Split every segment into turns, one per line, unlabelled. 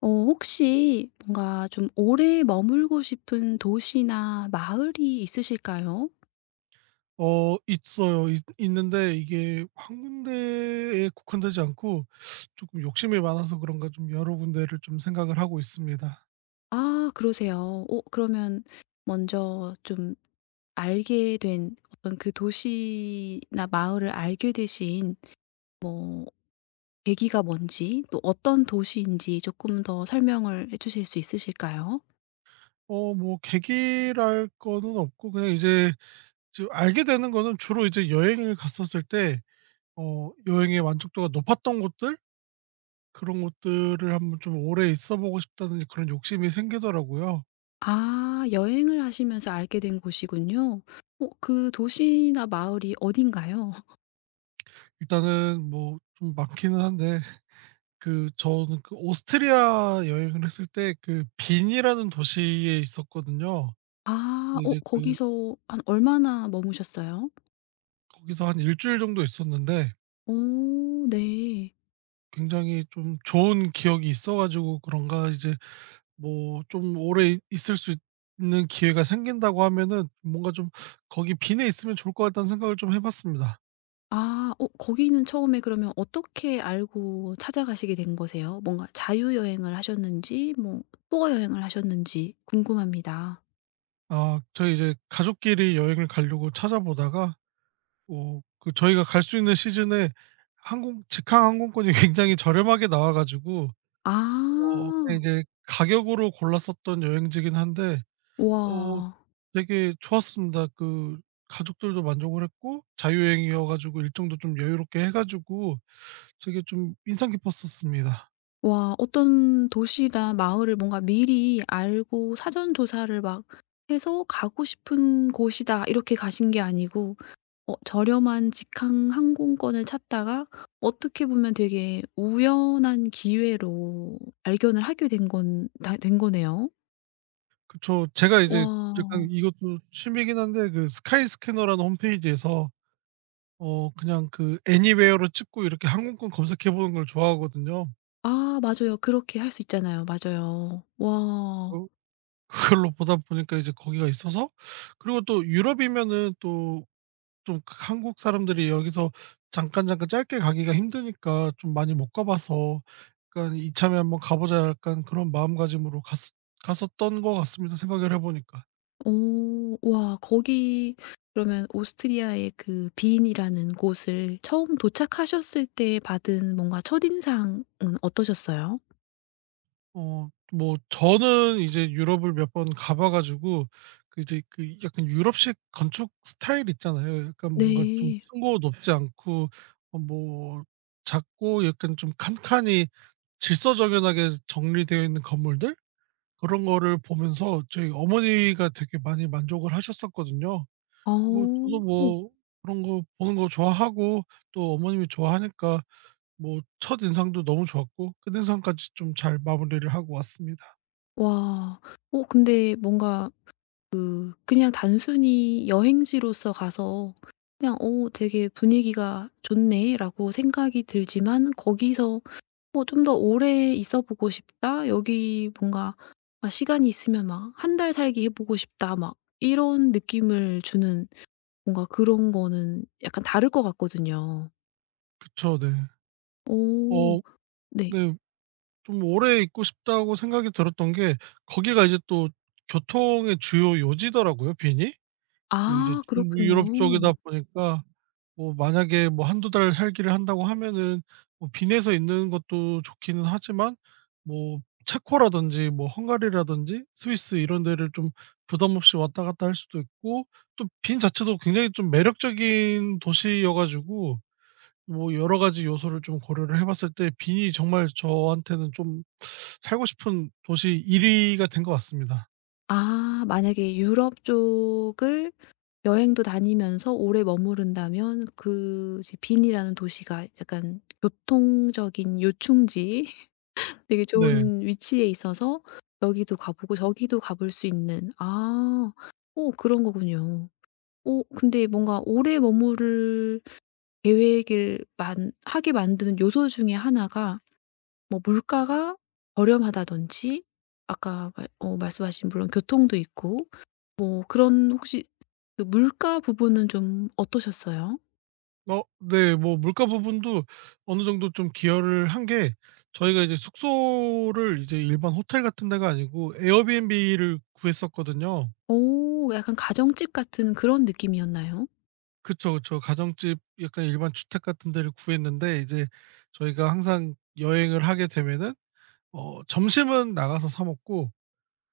어 혹시 뭔가 좀 오래 머물고 싶은 도시나 마을이 있으실까요?
있어요. 있 있는데 이게 한 군데에 국한되지 않고 조금 욕심이 많아서 그런가 좀 여러 군데를 좀 생각을 하고 있습니다.
아 그러세요. 어 그러면 먼저 좀 알게 된 어떤 그 도시나 마을을 알게 되신 뭐 계기가 뭔지 또 어떤 도시인지 조금 더 설명을 해 주실 수 있으실까요?
뭐 계기랄 거는 없고 그냥 이제 지금 알게 되는 거는 주로 이제 여행을 갔었을 때, 여행의 만족도가 높았던 곳들, 그런 곳들을 한번 좀 오래 있어 보고 싶다는 그런 욕심이 생기더라고요.
아 여행을 하시면서 알게 된 곳이군요. 어 그 도시나 마을이 어딘가요?
일단은 뭐 좀 많기는 한데, 그 저는 그 오스트리아 여행을 했을 때 그 빈이라는 도시에 있었거든요.
아.
근데
어
이제 그,
거기서 한 얼마나 머무셨어요?
거기서 한 1주일 정도 있었는데,
오 네.
굉장히 좀 좋은 기억이 있어 가지고 그런가 이제, 뭐 좀 오래 있 있을 수 있는 기회가 생긴다고 하면은 뭔가 좀 '거기 빈에 있으면 좋을 것 같다.'는 생각을 좀 해 봤습니다.
아 어 거기는 처음에 그러면 어떻게 알고 찾아가시게 된 거세요? 뭔가 자유 여행을 하셨는지 뭐 투어 여행을 하셨는지 궁금합니다.
아 저희 이제 가족끼리 여행을 가려고 찾아보다가, 그 저희가 갈 수 있는 시즌에 항공 직항 항공권이 굉장히 저렴하게 나와 가지고, 근데
아.
제 가격으로 골랐었던 여행지긴 한데, 어
와.
되게 좋았습니다. 그 가족들도 만족을 했고 자유여행이어 가지고 일정도 좀 여유롭게 해 가지고 되게 좀 인상 깊었었습니다.
와 어떤 도시나 마을을 뭔가 미리 알고 사전 조사를 막 해서 '가고 싶은 곳이다.' 이렇게 가신 게 아니고 어 저렴한 직항 항공권을 찾다가 어떻게 보면 되게 우연한 기회로 발견을 하게 된 건 다 된 거네요.
그쵸. 제가 이제 약간
와.
이것도 취미이긴 한데, 그 스카이 스캐너라는 홈페이지에서 그냥 그 애니웨어로 찍고 이렇게 항공권 검색해 보는 걸 좋아하거든요.
아 맞아요. 그렇게 할 수 있잖아요. 맞아요. 와.
어 그걸로 보다 보니까 이제 거기가 있어서, 그리고 또 유럽이면은 또 좀, 그 한국 사람들이 여기서 잠깐 잠깐 짧게 가기가 힘드니까 좀 많이 못 가 봐서, 약간 '이참에 한번 가 보자.' 약간 그런 마음가짐으로 갔었던 것 같습니다, 생각을 해 보니까.
오 와 거기 그러면 오스트리아의 그 빈이라는 곳을 처음 도착하셨을 때 받은 뭔가 첫인상은 어떠셨어요?
뭐 저는 이제 유럽을 몇 번 가봐 가지고, 그 이제 그 약간 유럽식 건축 스타일 있잖아요. 약간 뭔가 좀
네.
층고 높지 않고, 뭐 작고 약간 좀 칸칸이 질서정연하게 정리되어 있는 건물들? 그런 거를 보면서 저희 어머니가 되게 많이 만족을 하셨었거든요. 그리고 저도
아.
뭐 그런 거 보는 거 좋아하고, 또 어머님이 좋아하니까 뭐 첫인상도 너무 좋았고 끝인상까지 좀 잘 마무리를 하고 왔습니다.
와. 어 근데 뭔가 그냥 단순히 여행지로서 가서 그냥 '어 되게 분위기가 좋네.'라고 생각이 들지만 거기서 뭐 '좀 더 오래 있어 보고 싶다.' 여기 뭔가 아 시간이 있으면 막 '한 달 살기 해 보고 싶다.' 막 이런 느낌을 주는 뭔가 그런 거는 약간 다를 것 같거든요.
그쵸. 네.
오
어
네.
네. 좀 오래 있고 싶다고 생각이 들었던 게 거기가 이제 또 교통의 주요 요지더라고요, 빈이. 그 이제
아
중부 유럽 쪽이다
그렇군요.
보니까 뭐 만약에 뭐 한두 달 살기를 한다고 하면은 뭐빈 내서 있는 것도 좋기는 하지만, 뭐 체코라든지 뭐 헝가리라든지 스위스 이런 데를 좀 부담 없이 왔다 갔다 할 수도 있고, 또 빈 자체도 굉장히 좀 매력적인 도시여 가지고 뭐 여러 가지 요소를 좀 고려를 해 봤을 때 빈이 정말 저한테는 좀 살고 싶은 도시 1위 위가 된 것 같습니다.
아 만약에 유럽 쪽을 여행도 다니면서 오래 머무른다면 그 이제 빈이라는 도시가 약간 교통적인 요충지 되게
네.
좋은 위치에 있어서 여기도 가 보고 저기도 가볼 수 있는 아. 오 그런 거군요. 오, 근데 뭔가 오래 머무를 계획을 만 하게 만드는 요소 중에 하나가 뭐 물가가 저렴하다든지 아까 말 어 말씀하신 물론 교통도 있고 뭐 그런 혹시 그 물가 부분은 좀 어떠셨어요?
어 네. 뭐 물가 부분도 어느 정도 좀 기여를 한 게 저희가 이제 숙소를 이제 일반 호텔 같은 데가 아니고 에어비앤비를 구했었거든요.
오 약간 가정집 같은 그런 느낌이었나요?
그쵸, 그쵸. 가정집 약간 일반 주택 같은 데를 구했는데 이제 저희가 항상 여행을 하게 되면은 점심은 나가서 사 먹고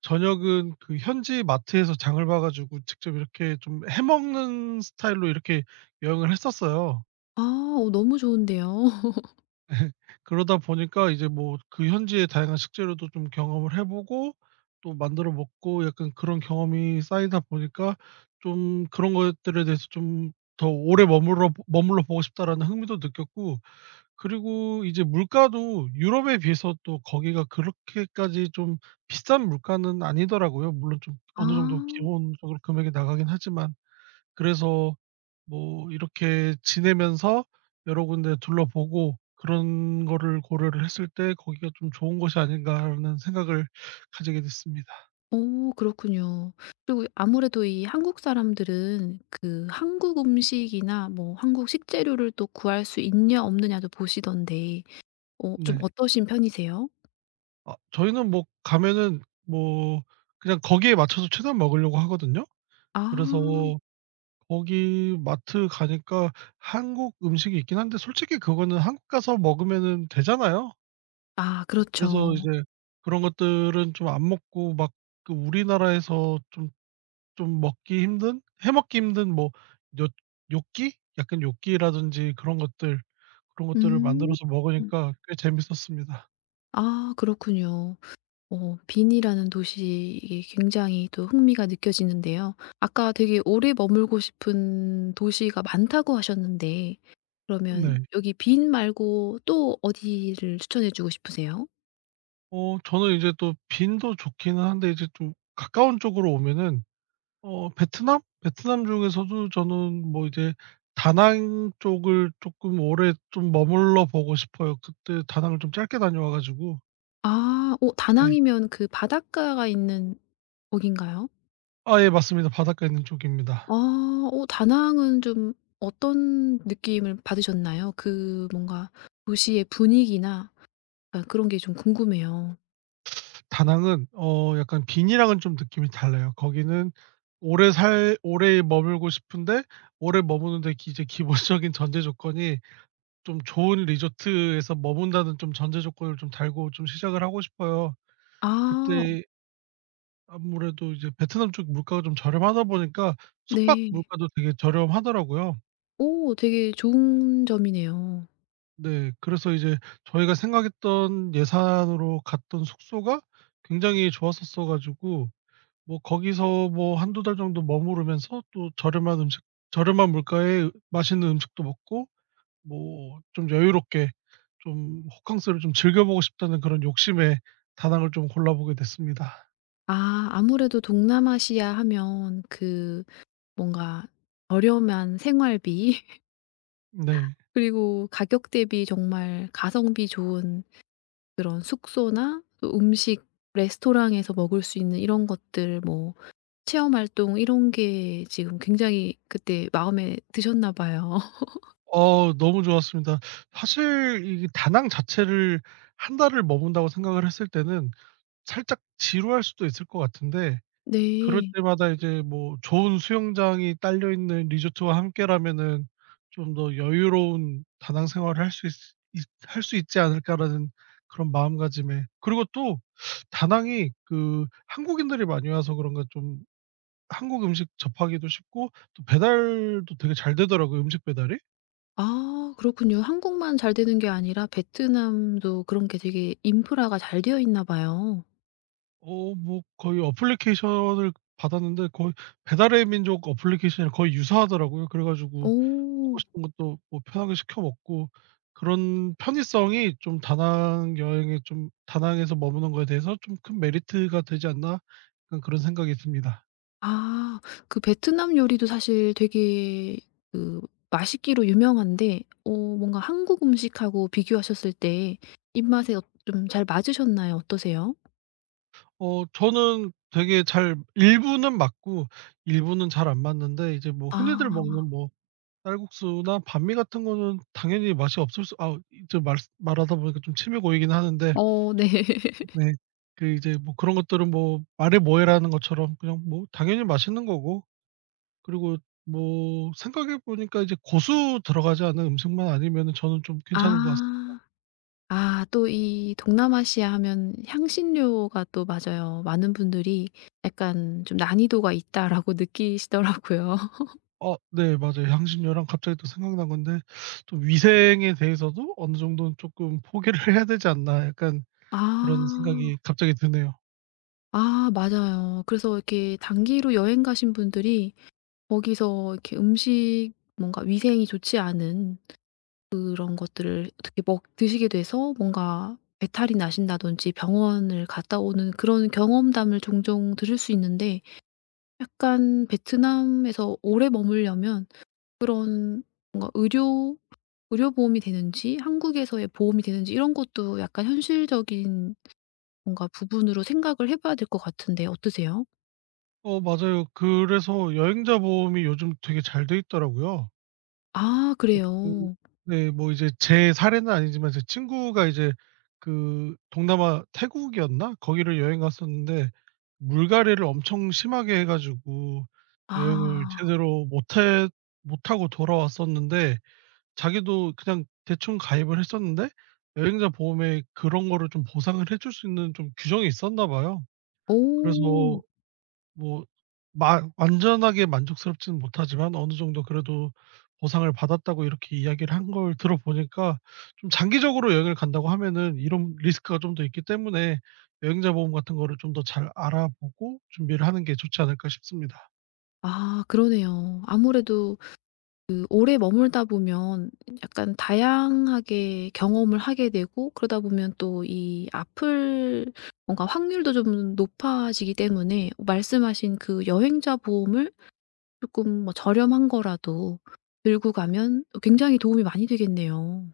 저녁은 그 현지 마트에서 장을 봐 가지고 직접 이렇게 좀 해 먹는 스타일로 이렇게 여행을 했었어요.
아 어 너무 좋은데요.
그러다 보니까 이제 뭐 그 현지의 다양한 식재료도 좀 경험을 해 보고 또 만들어 먹고 약간 그런 경험이 쌓이다 보니까 좀 그런 것들에 대해서 좀 더 오래 머물러 보고 싶다라는 흥미도 느꼈고, 그리고 이제 물가도 유럽에 비해서 또 거기가 그렇게까지 좀 비싼 물가는 아니더라고요. 물론 좀 어느 정도
아
기본적으로 금액이 나가긴 하지만. 그래서 뭐 이렇게 지내면서 여러 군데 둘러보고 그런 거를 고려를 했을 때 '거기가 좀 좋은 곳이 아닌가.'라는 생각을 가지게 됐습니다.
오, 그렇군요. 그리고 아무래도 이 한국 사람들은 그 한국 음식이나 뭐 한국 식재료를 또 구할 수 있냐 없느냐도 보시던데 어 좀
네.
어떠신 편이세요?
아 저희는 뭐 가면은 뭐 그냥 거기에 맞춰서 최대한 먹으려고 하거든요. 그래서
아.
거기 마트 가니까 한국 음식이 있긴 한데 솔직히 그거는 한국 가서 먹으면은 되잖아요.
아
그래서
그렇죠.
이제 그런 것들은 좀 안 먹고 막, 그 우리나라에서 좀 먹기 힘든 해먹기 힘든 뭐요, 뇨끼? 약간 요끼라든지 그런 것들, 그런 것들을
음.
만들어서 먹으니까 꽤 재밌었습니다.
아 그렇군요. 어 빈이라는 도시에 굉장히 또 흥미가 느껴지는데요. 아까 되게 오래 머물고 싶은 도시가 많다고 하셨는데 그러면
네.
여기 빈 말고 또 어디를 추천해 주고 싶으세요?
저는 이제 또 빈도 좋기는 한데 이제 좀 가까운 쪽으로 오면은, 베트남? 베트남 중에서도 저는 뭐 이제 다낭 쪽을 쪼끔 오래 좀 머물러 보고 싶어요. 그때 다낭을 좀 짧게 다녀와 가지고.
아 오
네.
다낭이면 그 바닷가가 있는 거긴가요?
아 예, 맞습니다. 바닷가 있는 쪽입니다.
아 오 다낭은 좀 어떤 느낌을 받으셨나요? 그 뭔가 도시의 분위기나 약간 그런 게 좀 궁금해요.
다낭은 약간 빈이랑은 좀 느낌이 달라요. 거기는 오래 머물고 싶은데, 오래 머무는데 기 이제 기본적인 전제 조건이 좀 좋은 리조트에서 머문다는 좀 전제 조건을 좀 달고 좀 시작을 하고 싶어요.
아
그때 아무래도 이제 베트남 쪽 물가가 좀 저렴하다 보니까 숙박
네.
물가도 되게 저렴하더라고요.
오 되게 좋은 점이네요.
네. 그래서 이제 저희가 생각했던 예산으로 갔던 숙소가 굉장히 좋았었어 가지고 뭐 거기서 뭐 한두 달 정도 머무르면서 또 저렴한 음식, 저렴한 물가에 맛있는 음식도 먹고 뭐 좀 여유롭게 좀 호캉스를 좀 즐겨 보고 싶다는 그런 욕심에 다낭을 좀 골라 보게 됐습니다.
아 아무래도 동남아시아 하면 그 뭔가 저렴한 생활비
네.
그리고 가격 대비 정말 가성비 좋은 그런 숙소나 또 음식 레스토랑에서 먹을 수 있는 이런 것들 뭐 체험 활동 이런 게 지금 굉장히 그때 마음에 드셨나 봐요.
너무 좋았습니다. 사실 이 다낭 자체를 한 달을 머문다고 생각을 했을 때는 살짝 지루할 수도 있을 것 같은데, 그럴
네.
때마다 이제 뭐 좋은 수영장이 딸려 있는 리조트와 함께라면은 좀 더 여유로운 다낭 생활을 할 수 있지 않을까라는 그런 마음가짐에, 그리고 또 다낭이 그 한국인들이 많이 와서 그런가 좀 한국 음식 접하기도 쉽고 또 배달도 되게 잘 되더라고요, 음식 배달이.
아 그렇군요. 한국만 잘 되는 게 아니라 베트남도 그런 게 되게 인프라가 잘 되어 있나 봐요.
뭐 거의 어플리케이션을 받았는데 거의 배달의 민족 어플리케이션이랑 거의 유사하더라고요. 그래 가지고 먹고
오.
싶은 것도 뭐 편하게 시켜 먹고 그런 편의성이 좀 '다낭 여행에 좀 다낭에서 머무는 거에 대해서 좀 큰 메리트가 되지 않나?' 약간 그런 생각이 듭니다.
아 그 베트남 요리도 사실 되게 그 맛있기로 유명한데 어 뭔가 한국 음식하고 비교하셨을 때 입맛에 어 좀 잘 맞으셨나요? 어떠세요?
저는 되게 잘 일부는 맞고 일부는 잘 안 맞는데, 이제 뭐 흔히들
아.
먹는 뭐 쌀국수나 반미 같은 거는 당연히 맛이 없을 수 아이말 말하다 보니까 좀 침이 고이긴 하는데.
어 네.
네. 그 이제 뭐 그런 것들은 뭐 말해 뭐해라는 것처럼 그냥 뭐 당연히 맛있는 거고, 그리고 뭐 생각해 보니까 이제 고수 들어가지 않은 음식만 아니면은 저는 좀 괜찮은 것 같습니다.
아. 아 또 이 동남아시아 하면 향신료가 또 맞아요. 많은 분들이 약간 좀 '난이도가 있다.'라고 느끼시더라고요.
어 네, 맞아요. 향신료랑 갑자기 또 생각난 건데 좀 '위생에 대해서도 어느 정도는 쪼끔 포기를 해야 되지 않나.' 약간
아.
그런 생각이 갑자기 드네요.
아 맞아요. 그래서 이렇게 단기로 여행 가신 분들이 거기서 이렇게 음식 뭔가 위생이 좋지 않은 그런 것들을 어떻게 먹 드시게 돼서 뭔가 배탈이 나신다든지 병원을 갔다 오는 그런 경험담을 종종 들을 수 있는데 약간 베트남에서 오래 머물려면 그런 뭔가 의료 보험이 되는지 한국에서의 보험이 되는지 이런 것도 약간 현실적인 뭔가 부분으로 생각을 해 봐야 될 것 같은데 어떠세요?
어 맞아요. 그래서 여행자 보험이 요즘 되게 잘 돼 있더라고요.
아
어
그래요.
네. 뭐 이제 제 사례는 아니지만 제 친구가 이제 그 동남아 태국이었나? 거기를 여행 갔었는데 물갈이를 엄청 심하게 해 가지고 여행을
아.
제대로 못해 못하고 돌아왔었는데, 자기도 그냥 대충 가입을 했었는데 여행자 보험에 그런 거를 좀 보상을 해줄 수 있는 좀 규정이 있었나 봐요.
오.
그래서 뭐 마 완전하게 만족스럽지는 못하지만 어느 정도 그래도 보상을 받았다고 이렇게 이야기를 한 걸 들어보니까, 좀 장기적으로 여행을 간다고 하면은 이런 리스크가 좀 더 있기 때문에 여행자 보험 같은 거를 좀 더 잘 알아보고 준비를 하는 게 좋지 않을까 싶습니다.
아 그러네요. 아무래도 그 오래 머물다 보면 약간 다양하게 경험을 하게 되고 그러다 보면 또 이 아플 뭔가 확률도 좀 높아지기 때문에 말씀하신 그 여행자 보험을 조금 뭐 저렴한 거라도 들고 가면 굉장히 도움이 많이 되겠네요.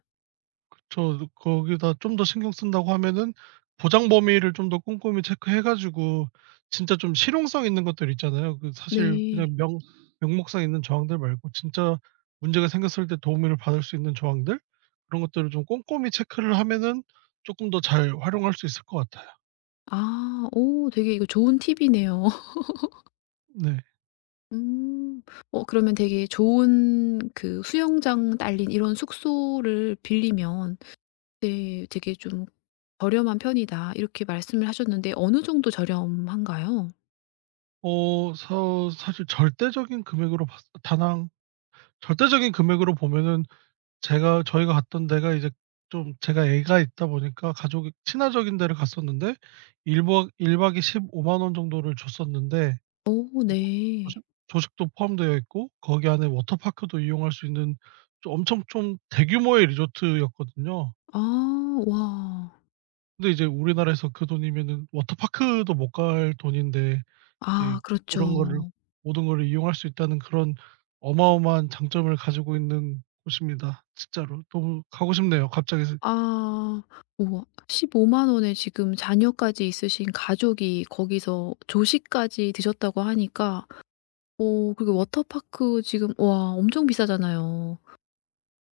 저 그 거기다 좀 더 신경 쓴다고 하면은 보장 범위를 좀 더 꼼꼼히 체크해 가지고 진짜 좀 실용성 있는 것들 있잖아요. 그 사실
네.
그냥 명 명목상 있는 저항들 말고 진짜 문제가 생겼을 때 도움을 받을 수 있는 저항들, 그런 것들을 좀 꼼꼼히 체크를 하면은 쪼끔 더 잘 활용할 수 있을 것 같아요.
아 오 되게 이거 좋은 팁이네요.
네.
음. 어 그러면 되게 좋은 그 수영장 딸린 이런 숙소를 빌리면 네. 되게 좀 "저렴한 편이다." 이렇게 말씀을 하셨는데 어느 정도 저렴한가요?
서 사실 절대적인 금액으로 봤 다낭, 절대적인 금액으로 보면은, 제가 저희가 갔던 데가 이제 좀 제가 애가 있다 보니까 가족이 친화적인 데를 갔었는데, 일박 일 박에 15만 원 정도를 줬었는데
오,
뭐 조식
네.
조식도 포함되어 있고 거기 안에 워터파크도 이용할 수 있는 좀 엄청 좀 대규모의 리조트였거든요.
아 와.
근데 이제 우리나라에서 그 돈이면은 워터파크도 못 갈 돈인데 이제
아
그런 거를
그렇죠.
모든 거를 이용할 수 있다는 그런 어마어마한 장점을 가지고 있는 곳입니다. 진짜로 너무 가고 싶네요, 갑자기.
아. 오 1 5만 원에 지금 자녀까지 있으신 가족이 거기서 조식까지 드셨다고 하니까 오, 그리고 워터파크 지금 와 엄청 비싸잖아요.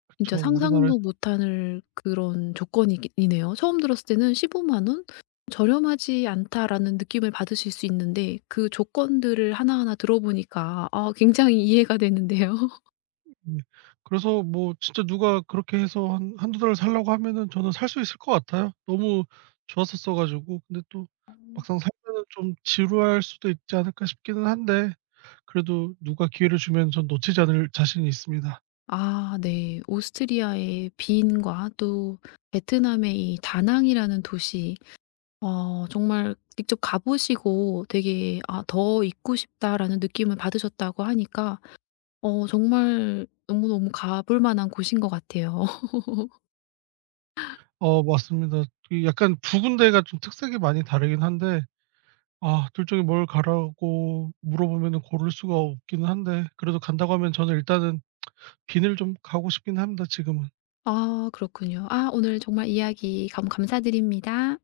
그쵸.
진짜
우리나라에서.
상상도 못할 그런 조건이네요. 처음 들었을 때는 15만 원? '저렴하지 않다.'라는 느낌을 받으실 수 있는데 그 조건들을 하나하나 들어보니까 아 굉장히 이해가 되는데요.
네. 그래서 뭐 진짜 누가 그렇게 해서 한두 달을 살라고 하면은 저는 살 수 있을 것 같아요. 너무 좋았었어 가지고. 근데 또 막상 살면은 좀 지루할 수도 있지 않을까 싶기는 한데 그래도 누가 기회를 주면 전 놓치지 않을 자신이 있습니다.
아 네. 오스트리아의 빈과 또 베트남의 이 다낭이라는 도시 어 정말 직접 가 보시고 되게 '아 더 있고 싶다.'라는 느낌을 받으셨다고 하니까 어 정말 너무너무 가볼 만한 곳인 것 같아요.
어 맞습니다. 그 약간 두 군데가 좀 특색이 많이 다르긴 한데, 아 둘 중에 뭘 가라고 물어보면은 고를 수가 없기는 한데, 그래도 간다고 하면 저는 일단은 빈을 좀 가고 싶긴 합니다, 지금은.
아 그렇군요. 아 오늘 정말 이야기 감 감사드립니다.